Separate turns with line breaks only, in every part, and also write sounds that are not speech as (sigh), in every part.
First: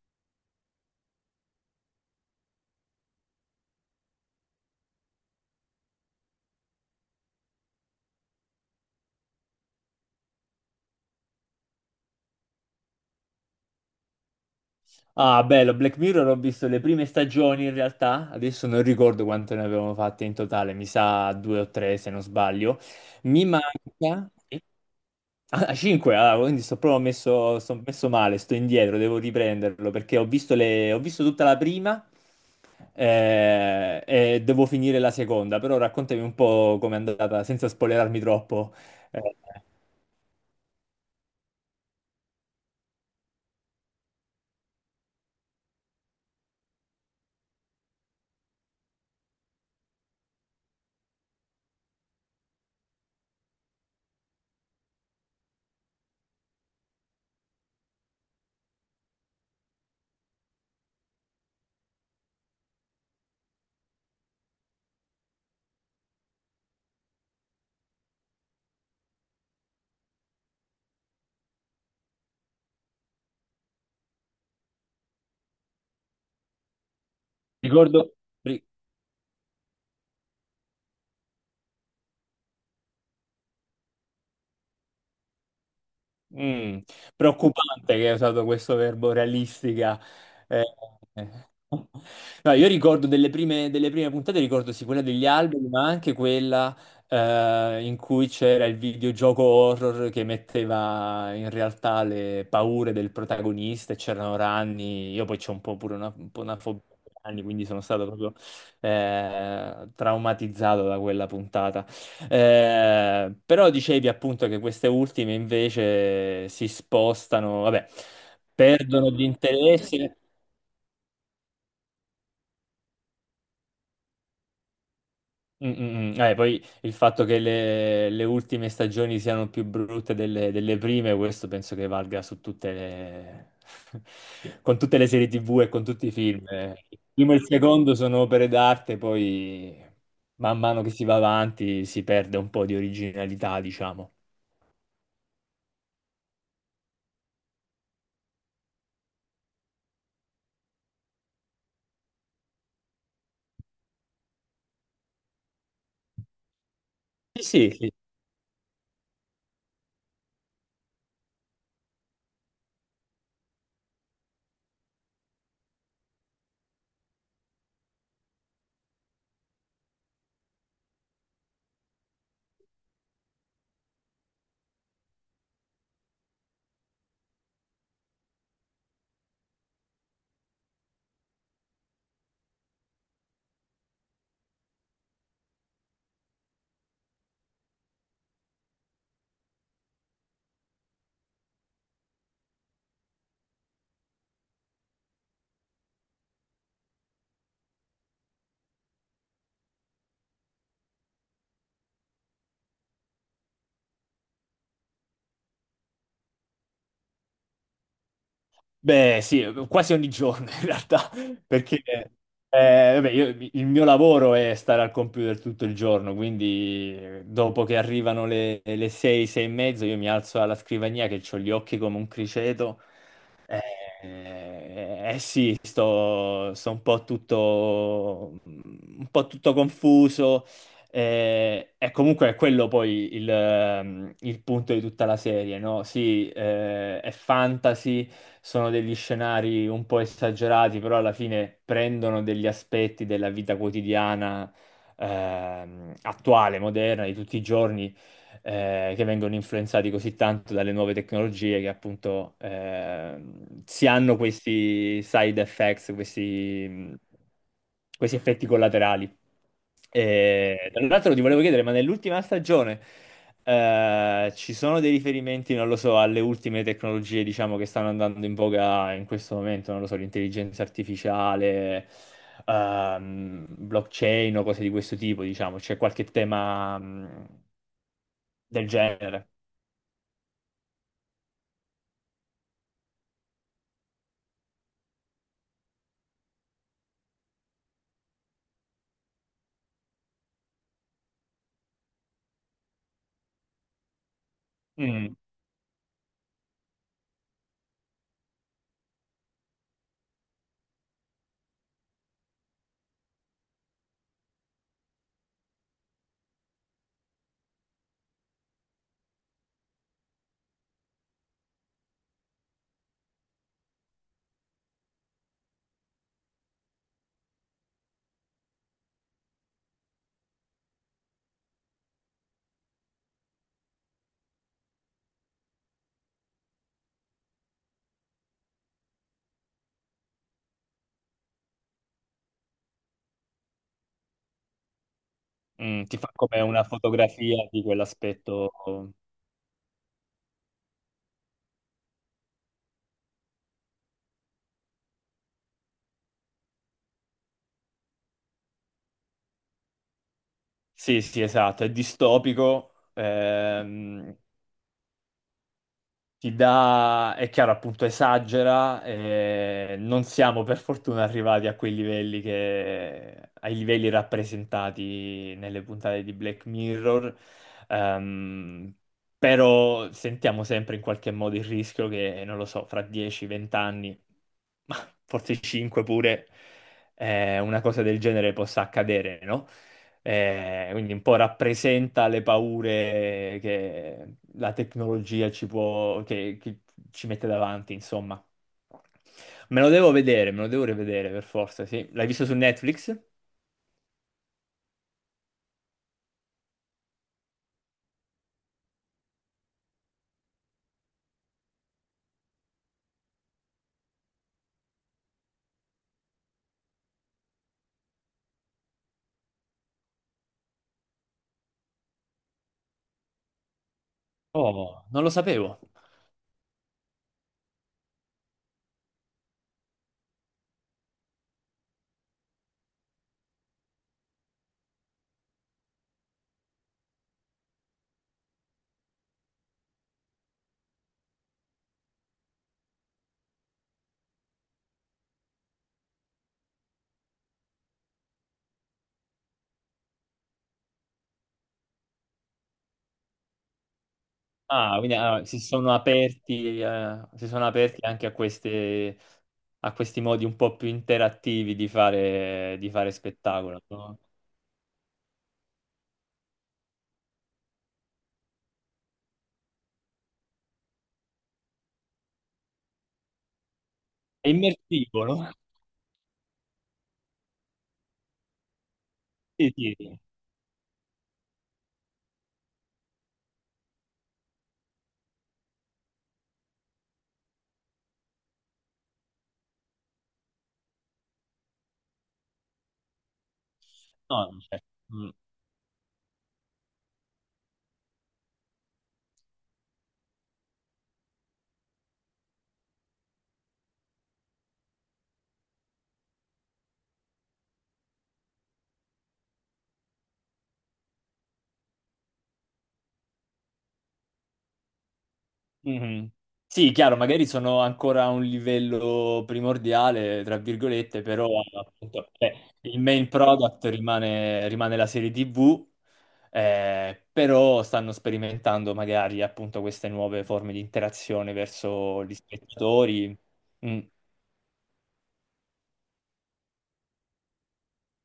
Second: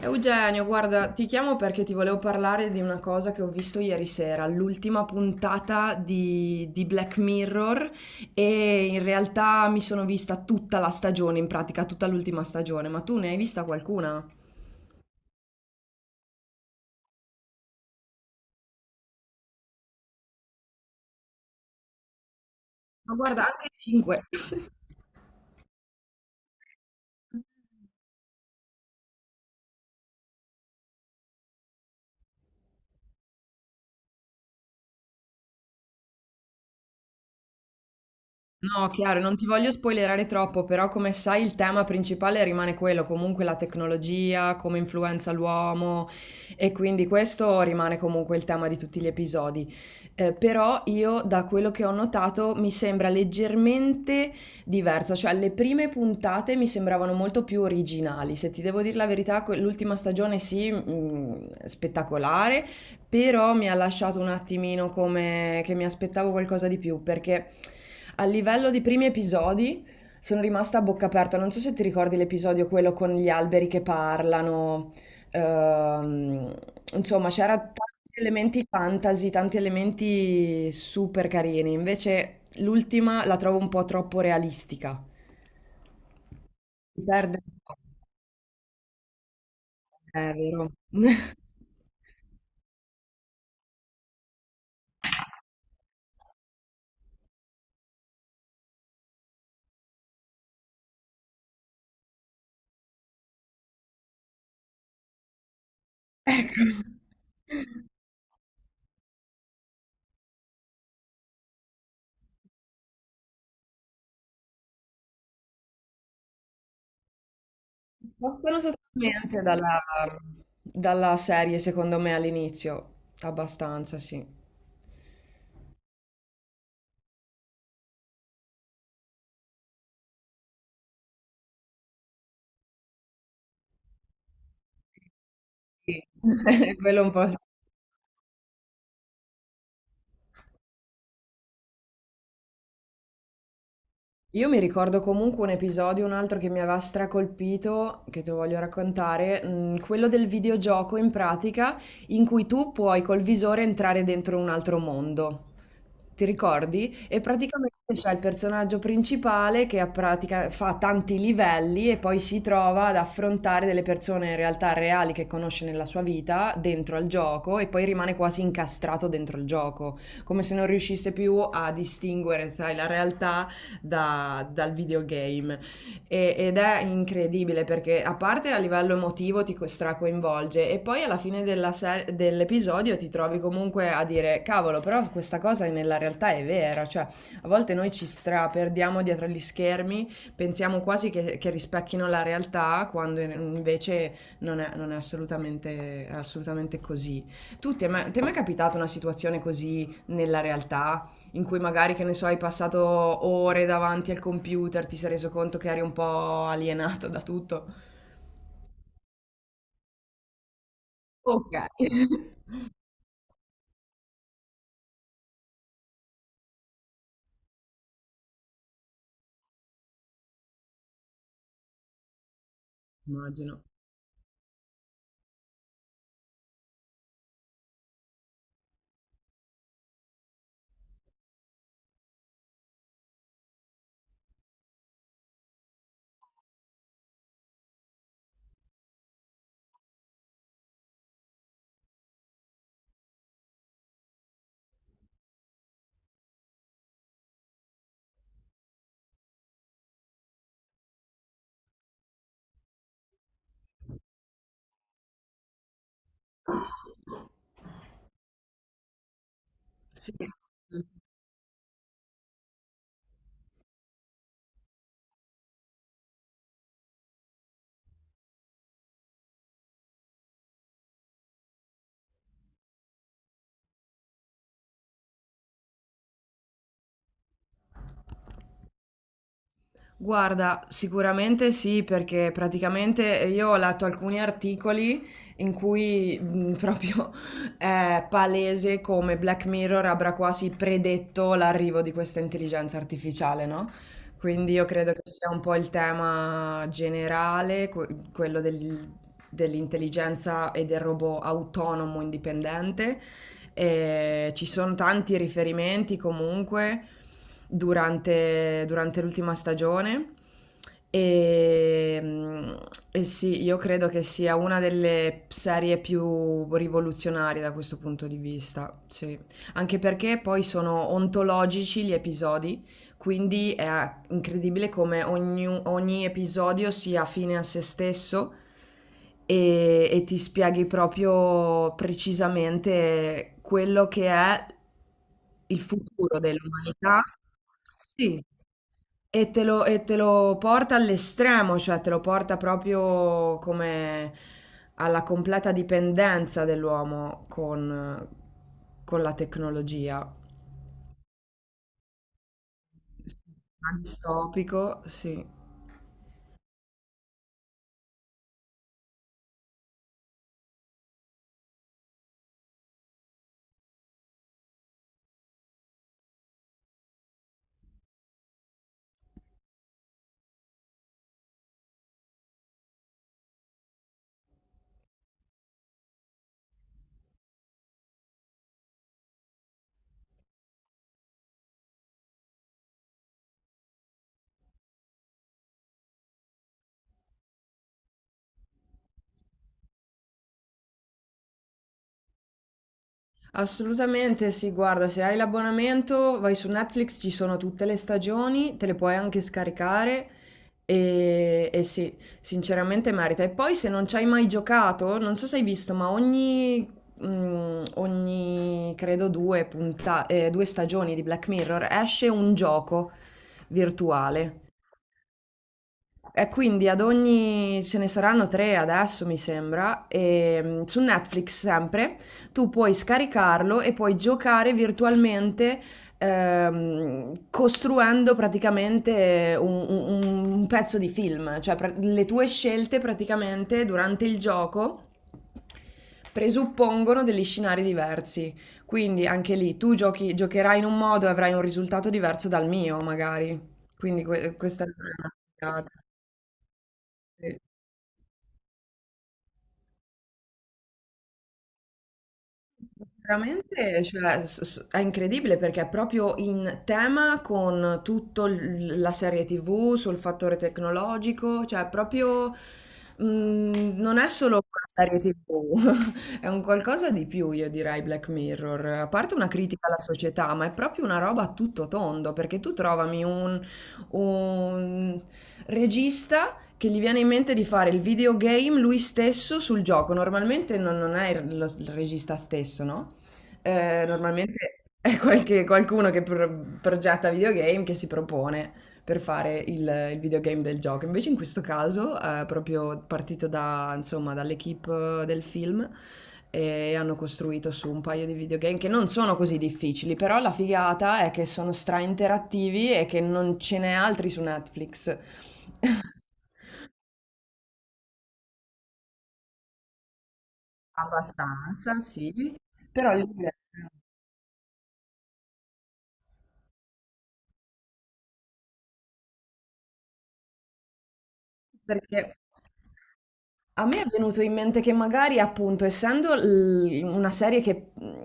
Eugenio, guarda, ti chiamo perché ti volevo parlare di una cosa che ho visto ieri sera, l'ultima puntata di Black Mirror e in realtà mi sono vista tutta la stagione, in pratica tutta l'ultima stagione, ma tu ne hai vista qualcuna?
Ah, bello, Black Mirror ho visto le prime stagioni in realtà, adesso non ricordo quante ne avevamo fatte in totale, mi sa due o tre se non sbaglio.
Ma
Mi
guarda, anche 5.
manca.
(laughs)
Ah, cinque, ah, quindi sto messo male, sto indietro, devo riprenderlo perché ho visto, ho visto tutta la prima e devo finire la seconda, però raccontami un po' com'è andata senza spoilerarmi troppo.
No, chiaro,
Eh,
non ti voglio spoilerare troppo, però come sai il tema principale rimane quello, comunque la tecnologia, come influenza l'uomo e quindi questo rimane comunque il tema di tutti gli episodi. Però io da quello che ho notato mi sembra leggermente diversa, cioè le prime puntate mi sembravano molto più originali, se ti devo dire la verità, l'ultima stagione sì, spettacolare, però mi ha lasciato un attimino come che mi aspettavo qualcosa di più, perché a livello di primi episodi sono rimasta a bocca aperta. Non so se ti ricordi l'episodio quello con gli alberi che parlano. ehm, insomma, c'era tanti
Ricordo.
elementi fantasy, tanti elementi super carini. Invece l'ultima la trovo un po' troppo realistica.
Mm.
Si perde un po',
Preoccupante che hai usato questo verbo realistica.
è
Eh,
vero.
eh. No, io ricordo delle prime puntate, ricordo sì quella degli alberi, ma anche quella in cui c'era il videogioco horror che metteva in realtà le paure del protagonista e c'erano ranni. Io poi c'ho un po' pure
(laughs)
un po' una
Ecco.
fobia di ranni, quindi sono stato proprio traumatizzato da quella puntata. Però dicevi appunto che queste ultime invece si spostano, vabbè,
Spostano
perdono di
sostanzialmente dalla,
interesse.
dalla serie, secondo me, all'inizio, abbastanza, sì.
Mm, mm, mm. Poi il fatto che le ultime stagioni siano più brutte delle prime, questo penso che valga (laughs) con tutte le serie TV e con
Sì.
tutti i film.
(laughs)
Il
Quello un po'
primo
sì.
e il secondo sono opere d'arte, poi man mano che si va avanti si perde un po' di originalità, diciamo.
Io mi ricordo comunque un episodio, un altro che mi aveva stracolpito, che te lo voglio raccontare, quello del videogioco in pratica in cui tu puoi col visore entrare dentro un altro mondo. Ti ricordi? E
Sì, sì,
praticamente
sì.
c'è il personaggio principale che a pratica fa tanti livelli e poi si trova ad affrontare delle persone in realtà reali che conosce nella sua vita dentro al gioco e poi rimane quasi incastrato dentro il gioco, come se non riuscisse più a distinguere, sai, la realtà dal videogame. Ed è incredibile perché a parte a livello emotivo ti stracoinvolge e poi alla fine della dell'episodio ti trovi comunque a dire cavolo, però questa cosa nella realtà è vera, cioè a volte noi ci straperdiamo dietro gli schermi, pensiamo quasi che rispecchino la realtà quando invece non è assolutamente, è assolutamente così. Tu, ti è mai capitata una situazione così nella realtà in cui magari, che ne so, hai passato ore davanti al computer, ti sei reso conto che eri un po' alienato da tutto.
Beh, sì, quasi ogni giorno in realtà, (laughs)
Ok.
perché vabbè, il mio lavoro è stare al computer tutto il giorno, quindi dopo che arrivano le 6, 6 e mezzo, io mi alzo alla scrivania che ho gli occhi come un criceto.
Immagino.
Sì, sto un po' tutto confuso, e comunque è quello poi il punto di tutta la serie, no? Sì, è fantasy, sono degli scenari un po' esagerati, però alla fine prendono degli aspetti della vita quotidiana, attuale, moderna, di tutti i giorni che vengono influenzati così tanto dalle nuove tecnologie che appunto si hanno questi side effects, questi effetti collaterali.
Sì.
E, tra l'altro ti volevo chiedere, ma nell'ultima stagione ci sono dei riferimenti, non lo so, alle ultime tecnologie, diciamo, che stanno andando in voga in questo momento, non lo so, l'intelligenza artificiale, blockchain o cose di questo tipo, diciamo, c'è qualche tema, del genere.
Guarda, sicuramente sì, perché praticamente io ho letto alcuni articoli in cui proprio (laughs) è palese come Black Mirror avrà quasi predetto l'arrivo di questa intelligenza artificiale, no? Quindi io credo che
Mm,
sia un po' il tema generale, quello dell'intelligenza e del robot autonomo indipendente e ci sono tanti riferimenti comunque durante l'ultima stagione. E, e sì, io credo che sia una delle serie più rivoluzionarie da questo punto di vista, sì. Anche perché poi sono ontologici gli episodi, quindi è incredibile come ogni episodio sia fine a se stesso e ti spieghi proprio precisamente quello che è il
ti fa
futuro
come una
dell'umanità.
fotografia di
Sì.
quell'aspetto.
E te lo porta all'estremo, cioè te lo porta proprio come alla completa dipendenza dell'uomo con la tecnologia.
Sì, sì, esatto, è distopico.
Distopico, sì.
Ti dà, è chiaro, appunto, esagera. Non siamo per fortuna arrivati a quei livelli che, ai livelli rappresentati nelle puntate di Black Mirror. Ehm, Però sentiamo sempre in qualche modo il rischio che, non lo so, fra 10-20 anni, ma forse 5 pure, una cosa del genere possa accadere, no? Quindi un po' rappresenta le paure che la tecnologia ci può, che ci mette davanti, insomma. Me lo devo vedere, me lo devo rivedere per forza, sì. L'hai visto su Netflix?
Assolutamente sì, guarda, se hai l'abbonamento vai su Netflix, ci sono tutte le stagioni, te le puoi anche scaricare e sì, sinceramente merita. E poi se non ci hai mai giocato, non so se hai visto, ma ogni credo due stagioni di Black Mirror esce un gioco virtuale.
Oh, non lo sapevo.
E quindi ad ogni, ce ne saranno tre adesso mi sembra, e su Netflix sempre, tu puoi scaricarlo e puoi giocare virtualmente costruendo praticamente un pezzo di film, cioè le tue scelte praticamente durante il gioco presuppongono degli scenari diversi, quindi anche lì tu giochi, giocherai in un modo e avrai un risultato diverso dal mio magari, quindi questa è
Ah, quindi
una...
si sono aperti,
Sì.
anche a a questi modi un po' più interattivi di fare, spettacolo,
Veramente,
no?
cioè, è incredibile perché è proprio in tema con tutta la serie TV sul fattore tecnologico, cioè è proprio non è
È
solo una serie
immersivo, no?
TV, (laughs) è un qualcosa di più, io direi, Black Mirror. A parte una
Sì,
critica
sì,
alla
sì.
società, ma è proprio una roba a tutto tondo, perché tu trovami un regista che gli viene in mente di fare il videogame lui stesso sul gioco. Normalmente non è il regista stesso, no?
No, non c'è.
Normalmente è qualcuno che progetta videogame che si propone per fare il videogame del gioco. Invece in questo caso è proprio partito da, insomma, dall'equipe del film e hanno costruito su un paio di videogame che non sono così difficili, però la figata è che sono stra interattivi e che non ce n'è altri su Netflix. (laughs)
Mhm. Sì, chiaro, magari sono ancora a un livello primordiale, tra virgolette, però
Abbastanza,
appunto,
sì,
il
però lì
main product rimane la serie TV, però stanno sperimentando magari appunto queste nuove forme di interazione
perché
verso gli spettatori.
a
Mm.
me è venuto in mente che magari, appunto, essendo una serie che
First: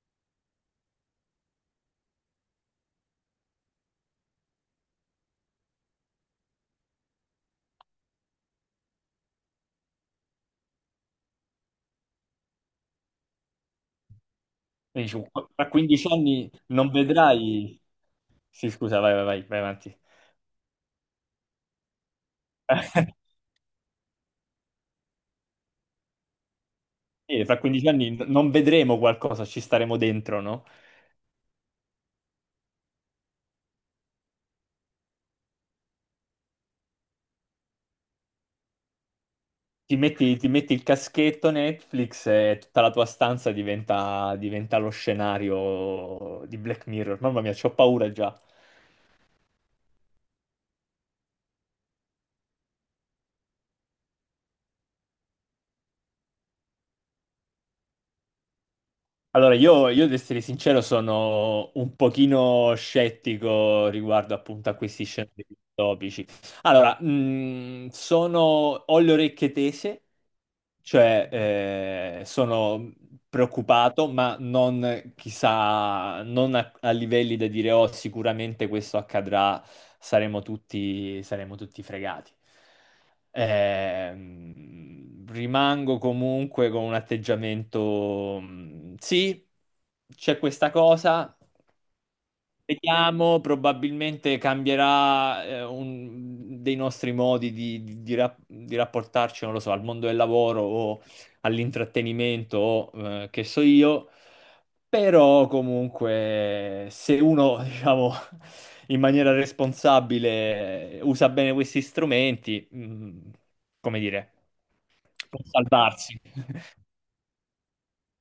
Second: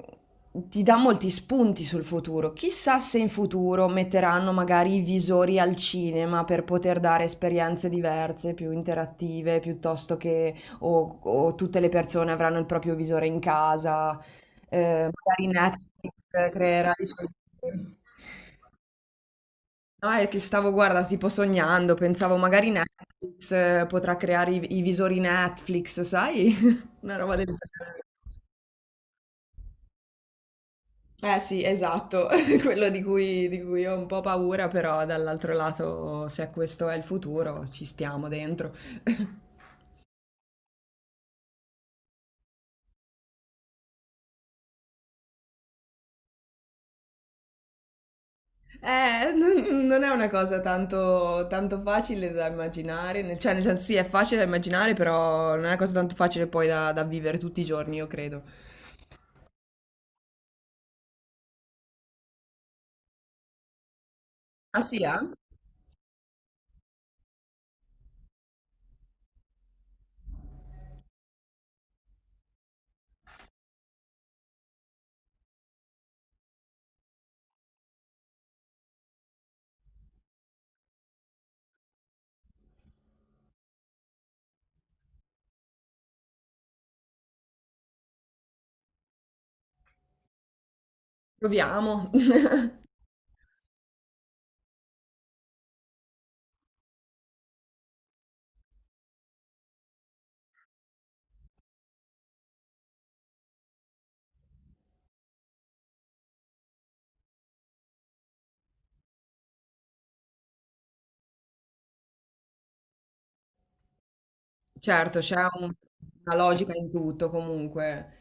ti dà molti spunti sul futuro, chissà se in futuro metteranno magari i visori al cinema per poter dare esperienze diverse, più interattive, piuttosto che o tutte le persone avranno il proprio visore in casa,
Quindi,
magari
tra 15 anni
Netflix
non
creerà i suoi
vedrai.
visori.
Sì, scusa, vai, vai, vai, vai avanti.
No, è che stavo, guarda, tipo sognando, pensavo magari
(laughs)
Netflix potrà creare i visori Netflix, sai? (laughs) Una roba
Sì,
del
fra 15
genere.
anni non vedremo qualcosa, ci staremo dentro, no?
Eh sì, esatto, (laughs) quello di cui ho un po' paura, però dall'altro lato, se questo è il futuro, ci stiamo dentro. (laughs)
Ti metti il caschetto Netflix e tutta la tua stanza diventa lo scenario di Black Mirror. Mamma mia, c'ho paura già.
Non è una cosa tanto facile da immaginare, cioè nel senso sì, è facile da immaginare, però non è una cosa tanto facile poi da vivere tutti i giorni, io credo.
Allora, io ad essere sincero sono un pochino scettico riguardo appunto a
Ah sì,
questi
eh?
scenari distopici. Allora, ho le orecchie tese. Cioè, sono preoccupato, ma non chissà, non a livelli da dire, oh, sicuramente questo accadrà, saremo tutti fregati. Rimango comunque con un atteggiamento, sì, c'è questa cosa.
Proviamo. (laughs)
Vediamo, probabilmente cambierà dei nostri modi di rapportarci, non lo so, al mondo del lavoro o all'intrattenimento o che so io, però comunque se uno, (laughs) diciamo, in maniera responsabile usa bene questi strumenti, come dire,
Certo,
può salvarsi.
una logica
(laughs)
in tutto comunque.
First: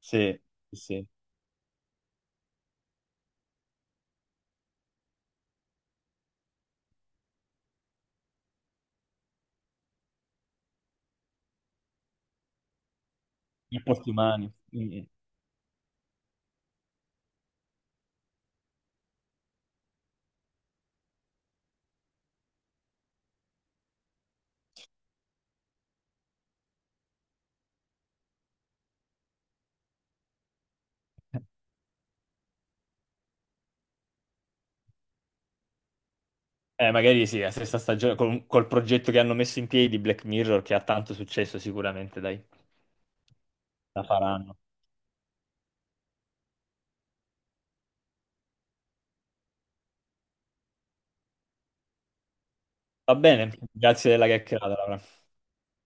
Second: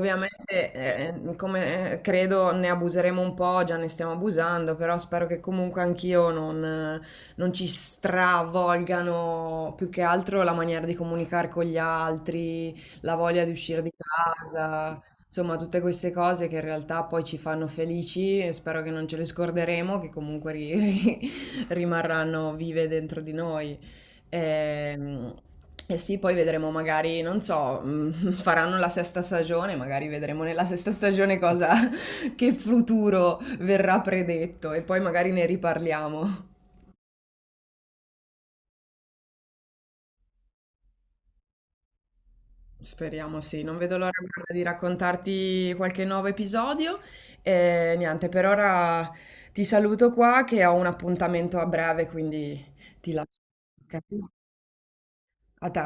Sì, sì, sì.
come credo, ne abuseremo un po', già ne stiamo abusando, però spero che comunque anch'io non, non ci stravolgano più che altro la maniera di comunicare con gli altri, la voglia di uscire di
Rapporti umani.
casa,
Mm.
insomma, tutte queste cose che in realtà poi ci fanno felici e spero che non ce le scorderemo, che comunque (laughs) ri- rimarranno vive dentro di noi. Ehm, sì, poi vedremo magari, non so, (laughs) faranno la sesta stagione, magari vedremo nella sesta stagione cosa, (laughs) che futuro verrà predetto e poi magari ne riparliamo.
Magari sì, la stessa stagione, col progetto che hanno messo in piedi di Black Mirror, che ha tanto successo sicuramente, dai,
Speriamo sì, non vedo
la
l'ora guarda,
faranno.
di raccontarti qualche nuovo episodio. E niente, per ora ti saluto qua che ho un appuntamento a breve, quindi ti
Va
lascio.
bene,
Ok?
grazie della chiacchierata, Laura.
A te.